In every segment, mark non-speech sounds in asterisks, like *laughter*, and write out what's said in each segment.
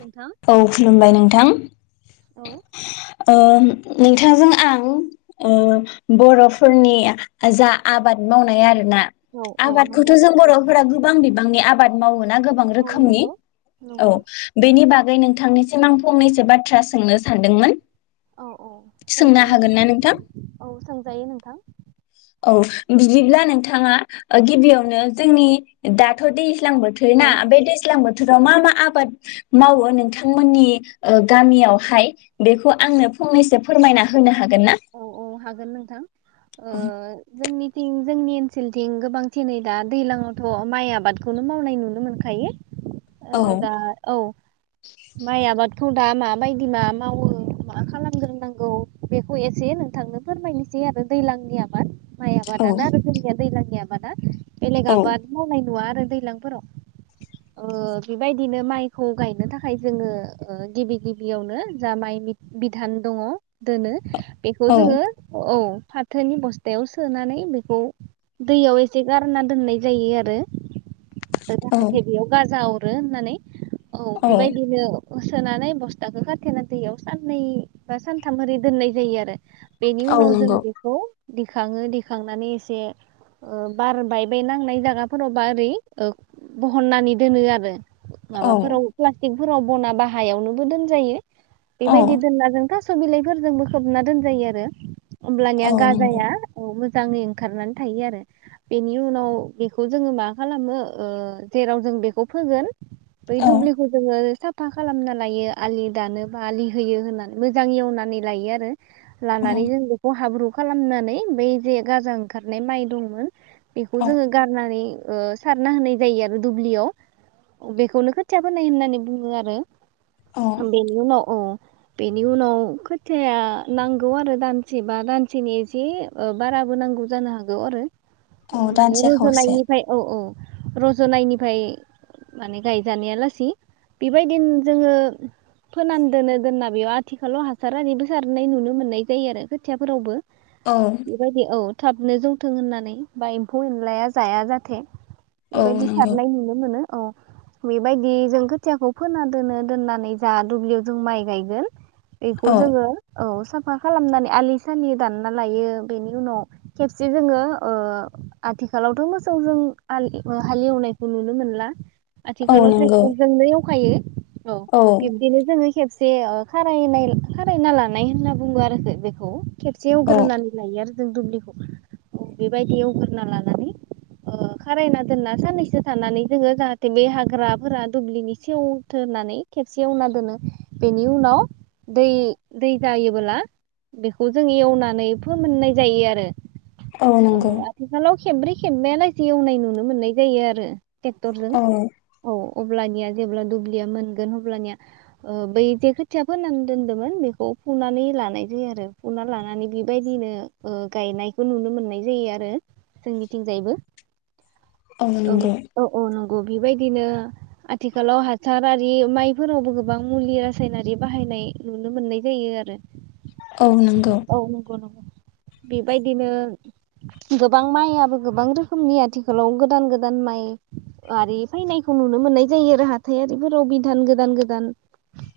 नोंथां औ खुलुमबाय नोंथां औ नोंथांजों आं ओ बर'फोरनि जा आबाद मावनाय आरो ना औ आबादखौथ' नंगौ जों बर'फोरा गोबां बिबांनि आबाद मावो ना गोबां औ रोखोमनि नंगौ नंगौ बेनि बागै आगै नोंथांनिसिम आं फंनैसो बाथ्रा सोंनो सानदोंमोन औ औ सोंनो सोंजायो हागोन ना नोंथां औ सोंजायो नोंथां औ बिदिब्ला नोंथां आ गिबियावनो जोंनि दाथ' दै दैलां औ बोथोरना बे दैज्लां बो बोथोराव मा मा आबाद मावो नोंथांमोननि गामियावहाय बेखौ आंनो फंनैसो फोरमायना होनो हागोन ना औ औ हागोन नोंथां औ जोंनिथिं जोंनि ओनसोलथिं गोबांथिङै दा दैज्लांआवथ' माइ आबादखौनो मावनाय नुनो मोनखायो औ दा औ माइ आबाद बेखौ दा माबायदि मा मावो मा खालामग्रोनांगौ बेखौ एसे नोंथांनो फोरमायनोसै आरो दैलांनि आबाद माइ औ आबादानो आरो जोंनिया दैलांनिया आबादा बेलग औ आबाद मावनाय नुवा आरो दैलांफोराव बेबायदिनो माइखौ गायनो थाखाय जोङो गिबि गिबियावनो जा माइ बिधान दङ दोनो *inaudible* बेखौ औ जोङो औ फाथोनि बस्थायाव सोनानै बेखौ दैयाव एसे गार गारना दोननाय जायो आरो जाहाथे बेयाव गाजा हरो होननानै औ बेबायदिनो हो सोनानै बस्थाखौ खाथेना दैयाव साननै बा सानथाम ओरै दोननाय जायो आरो बेनि औ उनाव जों नंगौ बेखौ' दिखाङो दिखांनानै एसे ओ बार बायबाय नांनाय जागाफोरावबा ओरै ओ बहननानै दोनो आरो। औ माबाफोराव प्लाटिक फोराव बना बा हायावनो बो दोनजायो औ बेबायदि दोनना जों थास' बिलाइ फोरजों बो खोबना दोनजायो आरो औ होमब्लानिया नंगौ गाजाया औ मोजां मोजाङै ओंखारनानै थायो आरो बेनि उनाव बेखौ जोङो मा खालामो ओ जेराव जों बेखौ फोगोन बै औ दुब्लि खौ जोङो साफा खालामना लायो आलि दानो बा आलि होयो होननानै मोजां एवनानै लायो आरो लानानै औ जों बेखौ हाब्रु खालामनानै बै जे गाजा ओंखारनाय माइ दंमोन बेखौ औ जोङो गारनानै ओ सारना होनाय जायो आरो दुब्लियाव बेखौनो खोथियाफोनाय होननानै बुङो आरो औ बेनि उनाव ओ बेनि उनाव खोथिया नांगौ आरो दानसे बा दानसेनि एसे ओ बाराबो नांगौ जानो हागौ आरो। औ माने दानसे खावसे रुजुनायनिफ्राय औ औ रज'नायनिफ्राय माने गायजानाया लासि बेबायदिनो जोङो फोनान दोनो दोनना बेयाव आथिखालाव हास सार आरिबो सारनाय नुनो मोननाय जायो आरो खोथियाफोरावबो औ बेबायदि औ थाबनो जौथों होननानै बा एम्फौ एनलाया जाया जाथे औ बेबायदि नंगौ सारनाय नुनो मोनो। औ बेबायदि जों खोथियाखौ फोना दोनो दोननानै जा दुब्लियाव जों माइ गायगोन एखौ औ जोङो औ साफा खालामनानै आलि सालि दानना लायो बेनि उनाव खेबसे जोङो ओ आथिखालावथ' मोसौजों हालेवनायखौ नुनो मोनला। औ आथिखालाव नंगौ ट्रेकटरजोंनो एवखायो औ बिबदिनो जोङो खेबसे ओ खारायनाय खारायना लानाय होनना बुङो आरो बेखौ खेबसे औ एवग्रोनानै लायो आरो जों दुब्लिखौ औ बेबायदि एवग्रोना लानानै ओ खारायना दोनना साननैसो थानानै जोङो जाहाथे बे हाग्राफोरा दुब्लिनि सेवथोननानै खेबसे एवना दोनो बेनि उनाव दै दै जायोबोला बेखौ जों एवनानै फोमोननाय जायो आरो औ ओ नंगौ आथिखालाव खेब्रै खेबबायालासे एवनाय नुनो मोननाय जायो आरो ट्रेक्टरजों औ औ अब्लानिया जेब्ला दुब्लिया मोनगोन अब्लानिया ओ बै जे खोथिया फोननानै दोन्दोंमोन बेखौ फुनानै लानाय जायो आरो फुना लानानै बेबायदिनो ओ गायनायखौ नुनो मोननाय जायो आरो जोंनिथिंजायबो औ औ औ न बेबायदिनो आथिखालाव हासारारि माइफोरावबो गोबां मुलि रासायनारि बाहायनाय नुनो मोननाय जायो आरो औ नंगौ औ नंगौ नंगौ बेबायदिनो गोबां माइआाबो गोबां रोखोमनि आथिखालाव गोदान गोदान माइ आरि फैनायखौ नुनो मोननाय जायो आरो हाथाइआरिफोराव बिदान गोदान गोदान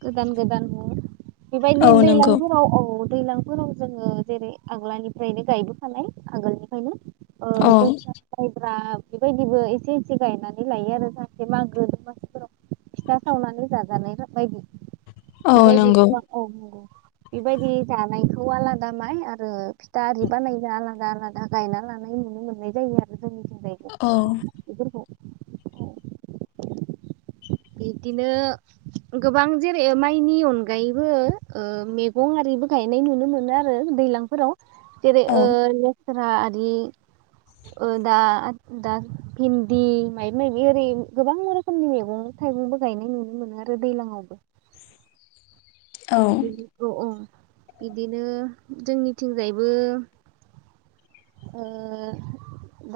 गोदान गोदान न बेबायदि औ नंगौ दैलांफोराव औ दैलांफोराव जोङो जेरै आग्लानिफ्रायनो गायबोखानाय आगोलनिफ्रायनो औ ओ जों *unintelligible* बेबायदिबो एसे एसे गायनानै लायो आरो जाहाथे मागो दमासिफोराव फिथा सावनानै जाजानाय बायदि औ बेबायदि नोंगौ गोबां औ बेबायदि जानायखौ आलादा माइ आरो फिथा आरि बानायगा आलागा लादा गायना लानाय नुनो मोननाय जायो आरो जोंनिथिंजायबो औ बेफोरखौ बिदिनो गोबां जेरै माइनि अन गायैबो ओ मेगं आरिबो गायनाय नुनो मोनो आरो दैलांफोराव जेरै औ ओ लेस फोरा आरि ओ दा दा भिन्दि मायबा मायबि ओरै गोबां रोखोमनि मेगं थाइगंबो गायनाय नुनो मोनो आरो दैलां आवबो औ *unintelligible* बिदिनो जोंनिथिंजायबो ओ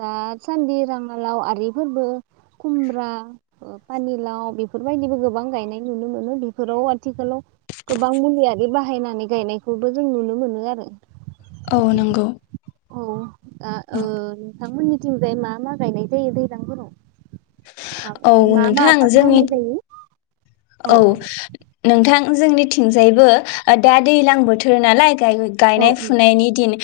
दासान्दि राङालाव आरिफोरबो खुमब्रा पानिलाव बेफोरबायदिबो गोबां गायनाय नुनो मोनो बेफोराव आथिखालाव गोबां मुलि आरि बाहायनानै गायनायखौबो जों नुनो मोनो आरो औ नोंगौ औ आ ओ थांमोननिथिंजाय मा मा गायनाय जायो दैलांफोराव औ माने मा मा नोंथां आबाद जोंनि मावनाय जायो औ नोंथां जोंनिथिंजायबो दा दैलां बोथोर नालाय दायो औ गायनाय फुनायनि दिन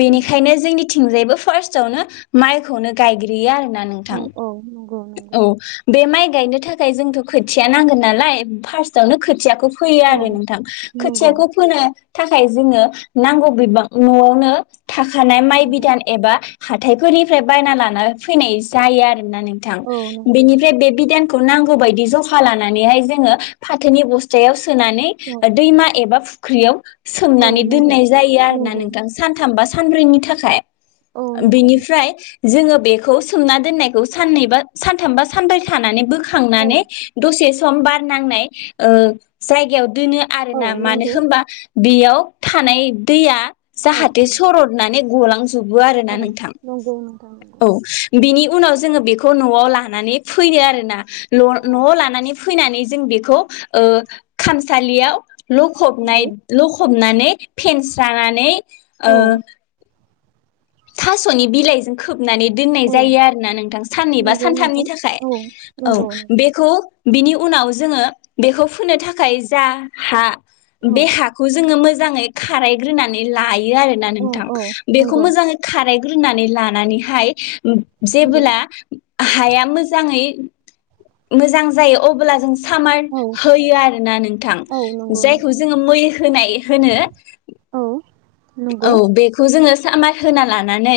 बेनिखायनो जोंनिथिंजायबो फार्स्टआवनो माइखौनो गायग्रोयो ना औ नोंथां औ नंगौ औ बे माइ गायनो थाखाय जोंथ' खोथिया नांगोन नालाय फार्स्टआवनो खोथियाखौ फोयो औ आरो नोंथां नंगौ खोथियाखौ फोनो थाखाय जोङो नांगौ बिबां न'आवनो थाखानाय माइ नंगौ बिदान एबा हाथायफोरनिफ्राय बायना लाना फैनाय जायो आरोना नों थां औ नंगौ बेनिफ्राय बे बिदान खौ नांगौ बायदि जखा लानानैहाय जोङो फाथोनि बस्थायाव सोनानै नंगौ औ ओ नंगौ दैमा एबा फु ख्रिआव औ सोमनानै नंगौ दोननाय जायो आरोना नंगौ नोंथां सानथामबा सानब्रैनि थाखाय औ नंगौ बेनिफ्राय जोङो बेखौ सोंना दोननायखौ सानैबा सानथामबा सानब्रै थानानै बो औ खांनानै दसे सम बार नांनाय ओ जायगायाव दोनो आरो औ ना मानो नंगौ होमबा बेयाव थानाय दैया औ जाहाथे औ सरदनानै गलां जोबो औ आरोना नोंथां नंगौ नोंथां नंगौ औ बिनि उनाव जोङो बेखौ न'आव लानानै फैनो आरोना न' औ न'आव लानानै फैनानै जों बेखौ ओ खामसालियाव लखबनाय नंगौ लखब नानै फेनस्रानानै औ ओ थास'नि बिलाइजों खोब नानै दोननाय औ जायो आरोना नोंथां साननै बा नंगौ सानथामनि नोंथां थाखाय औ औ नंगौ नंगौ बेखौ बिनि उनाव जोङो बेखौ फोनो थाखाय जा हा औ बे हाखौ जोङो मोजाङै खारायग्रोनानै लायो। आरोना औ नोंथां औ बेखौ नंगौ मोजाङै खारायग्रोनानै लानानैहाय नंगौ जेबोला हाया मोजाङै मोजां जायो अब्ला जों सामार औ होयो आरोना नोंथां औ नंगौ जायखौ नोंथां जोङो मै होनाय होनो। औ औ नंगौ बेखौ जोङो सामार होना लानानै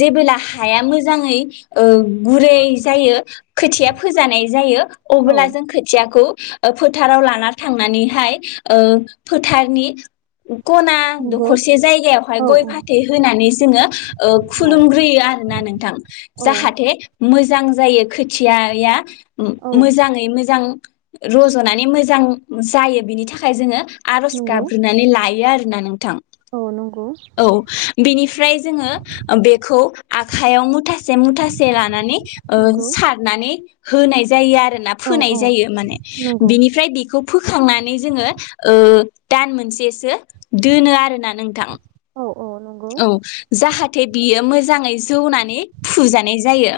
जेबोला हाया मोजाङै ओ गुरै जायो खोथिया फोजानाय जायो औ अब्ला जों खोथियाखौ ओ फोथाराव लाना थांनानैहाय ओ फोथारनि कना दखना नंगौ हरसे जायगायावहाय औ गय फाथै होनानै जोङो ओ औ खुलुमग्रोयो आरोना नोंथां औ जाहाथे मोजां जायो खोथियाया औ मोजाङै मोजां रज'नानै मोजां जायो बिनि थाखाय जोङो आर'ज नंगौ गाबग्रोनानै लायो आरो ना नोंथां औ नंगौ औ बिनिफ्राय जोङो ओ बेखौ आखायाव मुथासे से मुथासे लानानै ओ नंगौ सारनानै होनाय जायो आरो आरोना औ फोनाय औ जायो माने नंगौ बिनिफ्राय बेखौ फोखांनानै जोङो ओ दान मोनसेसो दोनो आरो ना ना नोंथां औ औ नंगौ औ जाहाथे बियो मोजाङै जौनानै फुजानाय जायो।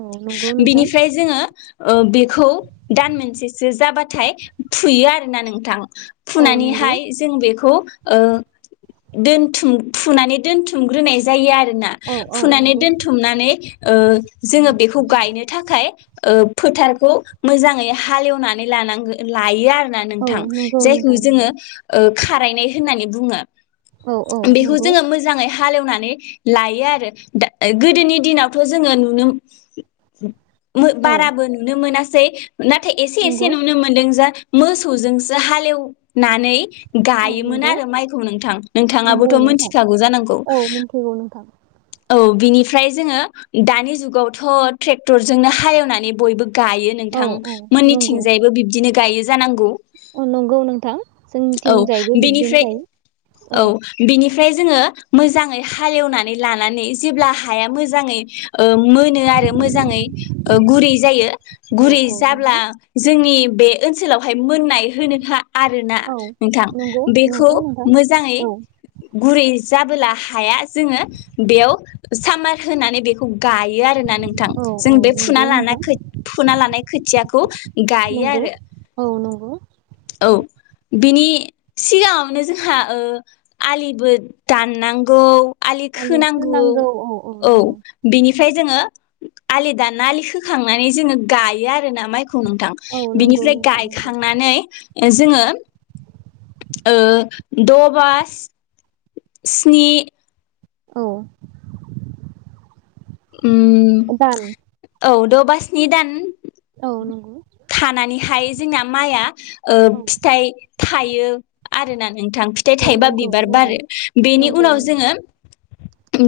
औ नंगौ नोंथां बिनिफ्राय जोङो ओ‌ बेखौ दान मोनसेसो जाबाथाय फुयो आरोना नोंथां। औ नंगौ फुनानैहाय जों बेखौ ओ‌ दोन थुम फुनानै दोनथुमग्रोनाय जायो आरो आरोना औ औ फुनानै नंगौ दोनथुमनानै ओ जोङो बेखौ गायनो थाखाय ओ‌ फोथारखौ मोजाङै हालेवनानै लानांगौ लायो आरो औ नोंथां नंगौ जायखौ नोंथां नंगौ जोङो‌‌ ओ खारायनाय होननानै बुङो औ औ बेखौ नंगौ जोङो मोजाङै हालेवनानै लायो आरो दा गोदोनि दिनावथ' जोङो नुनो ओ‌‌ औ बाराबो नुनो मोनासै सै नाथाय एसे एसे नंगौ नुनो मोनदों जा मोसौजोंसो हालेवनानै औ गायोमोन नंगौ आरो माइखौ नोंथां नोंथाङाबो नंगौ नोंथां मिथिखागौ जानांगौ औ मिन्थिगौ नोंथां औ बिनिफ्राय जोङो दानि जुगावथ' ट्रेक्टरजोंनो हालेवनानै बयबो गायो औ नोंथां औ मोननिथिंजायैबो बिबदिनो गायो जानांगौ अ नंगौ नोंथां औ जोंनिथिं जायैबो बिदिनो जायो औ बेनिफ्राय जोङो मोजाङै हालेवनानै लानानै जेब्ला हाया मोजाङै ओ मोनो आरो मोजाङै ओ गुरै जायो औ गुरै औ जाब्ला नंगौ जोंनि बे ओनसोलावहाय मोननाय होनोखा आरोना औ नोंथां नंगौ बेखौ नंगौ नोंथां मोजाङै औ गुरै जाबोला हाया जोङो बेयाव सामार होनानै बेखौ गायो आरोना नोंथां औ जों औ बे फुना नंगौ लाना नोंथां खो फुना लानाय खोथियाखौ गायो नंगौ आरो औ नंगौ औ बिनि सिगाङावनो जोंहा ओ आलिबो दाननांगौ आलि खोनांगौ औ बिनि ओमफ्राय जोङो आलि दाना आलि खोखांनानै जोङो गायो आरो ना माइखौ नोंथां औ नंगौ बिनिफ्राय नोंथां नंगौ गायखांनानै ए जोङो ओ द' बास स्नि औ उम दान औ द' बा स्नि दान औ नंगौ थानानैहाय जोंना माइआ ओ औ फिथाइ थाइ यो आरोना नोंथां फिथाइ औ थाइबा नंगौ बिबार नंगौ बारो बिनि नंगौ उनाव नोंथां जोङो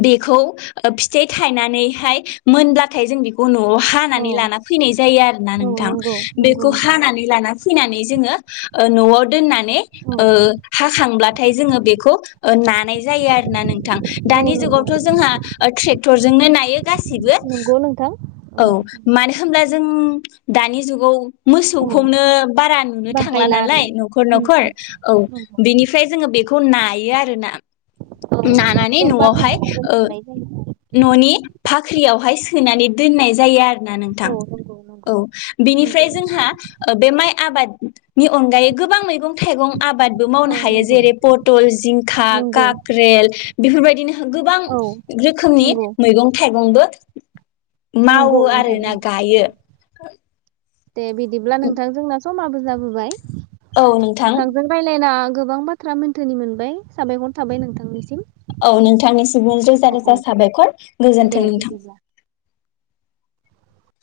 बेखौ ओ फिथाइ थायनानैहाय मोनब्लाथाय जों बिखौ न'आव औ हानानै लाना फैनाय जायो आरोना औ नोंथां नंगौ नंगौ बेखौ नोंथां हानानै लाना फैनानै जोङो ओ न'आव दोननानै औ ओ हाखांब्लाथाय जोङो बेखौ ओ नानाय जायो आरोना नोंथां औ दानि नंगौ जुगावथ' जोंहा ओ ट्रेक्टरजोंनो नायो गासिबो नंगौ नोंथां औ मानो होमब्ला जों दानि जुग गौ औ मोसौखौनो बारा नुनो थांला बाहायला नालाय आरो न'खर न'खर औ नंगौ बिनिफ्राय जोङो बे खौ नायो आरो ना औ नानानै बोरबा न'आवहाय बोरबाजों ओ थानाय जायो न'नि फा ख्रियावहाय सोनानै दोननाय जायो आर ना नोंथां औ नंगौ औ नंगौ नंगौ बिनिफ्राय नोंथां जोंहा ओ बे माइ आबादनि अनगायै गोबां मैगं थाइगं आबादबो औ मावनो हायो नंगौ जेरै पटल जिंखा नंगौ काक्रेल बेफोरबायदिनो गोबां औ रोखोमनि नंगौ मैगं थाइगंबो *inaudible* नंगौ मावो आरो नोंथां ना नंगौ गायो दे बिदिब्ला नोंथां जोंना समाबो जाबोबाय औ नोंथां नोंथांजों रायलायना गोबां बाथ्रा मोनथोनि मोनबाय साबायखर थाबाय नोंथांनिसिम औ नोंथांनिसिमबो रोजा औ रोजा औ साबायखर दे गोजोन्थों नोंथां बिदिब्ला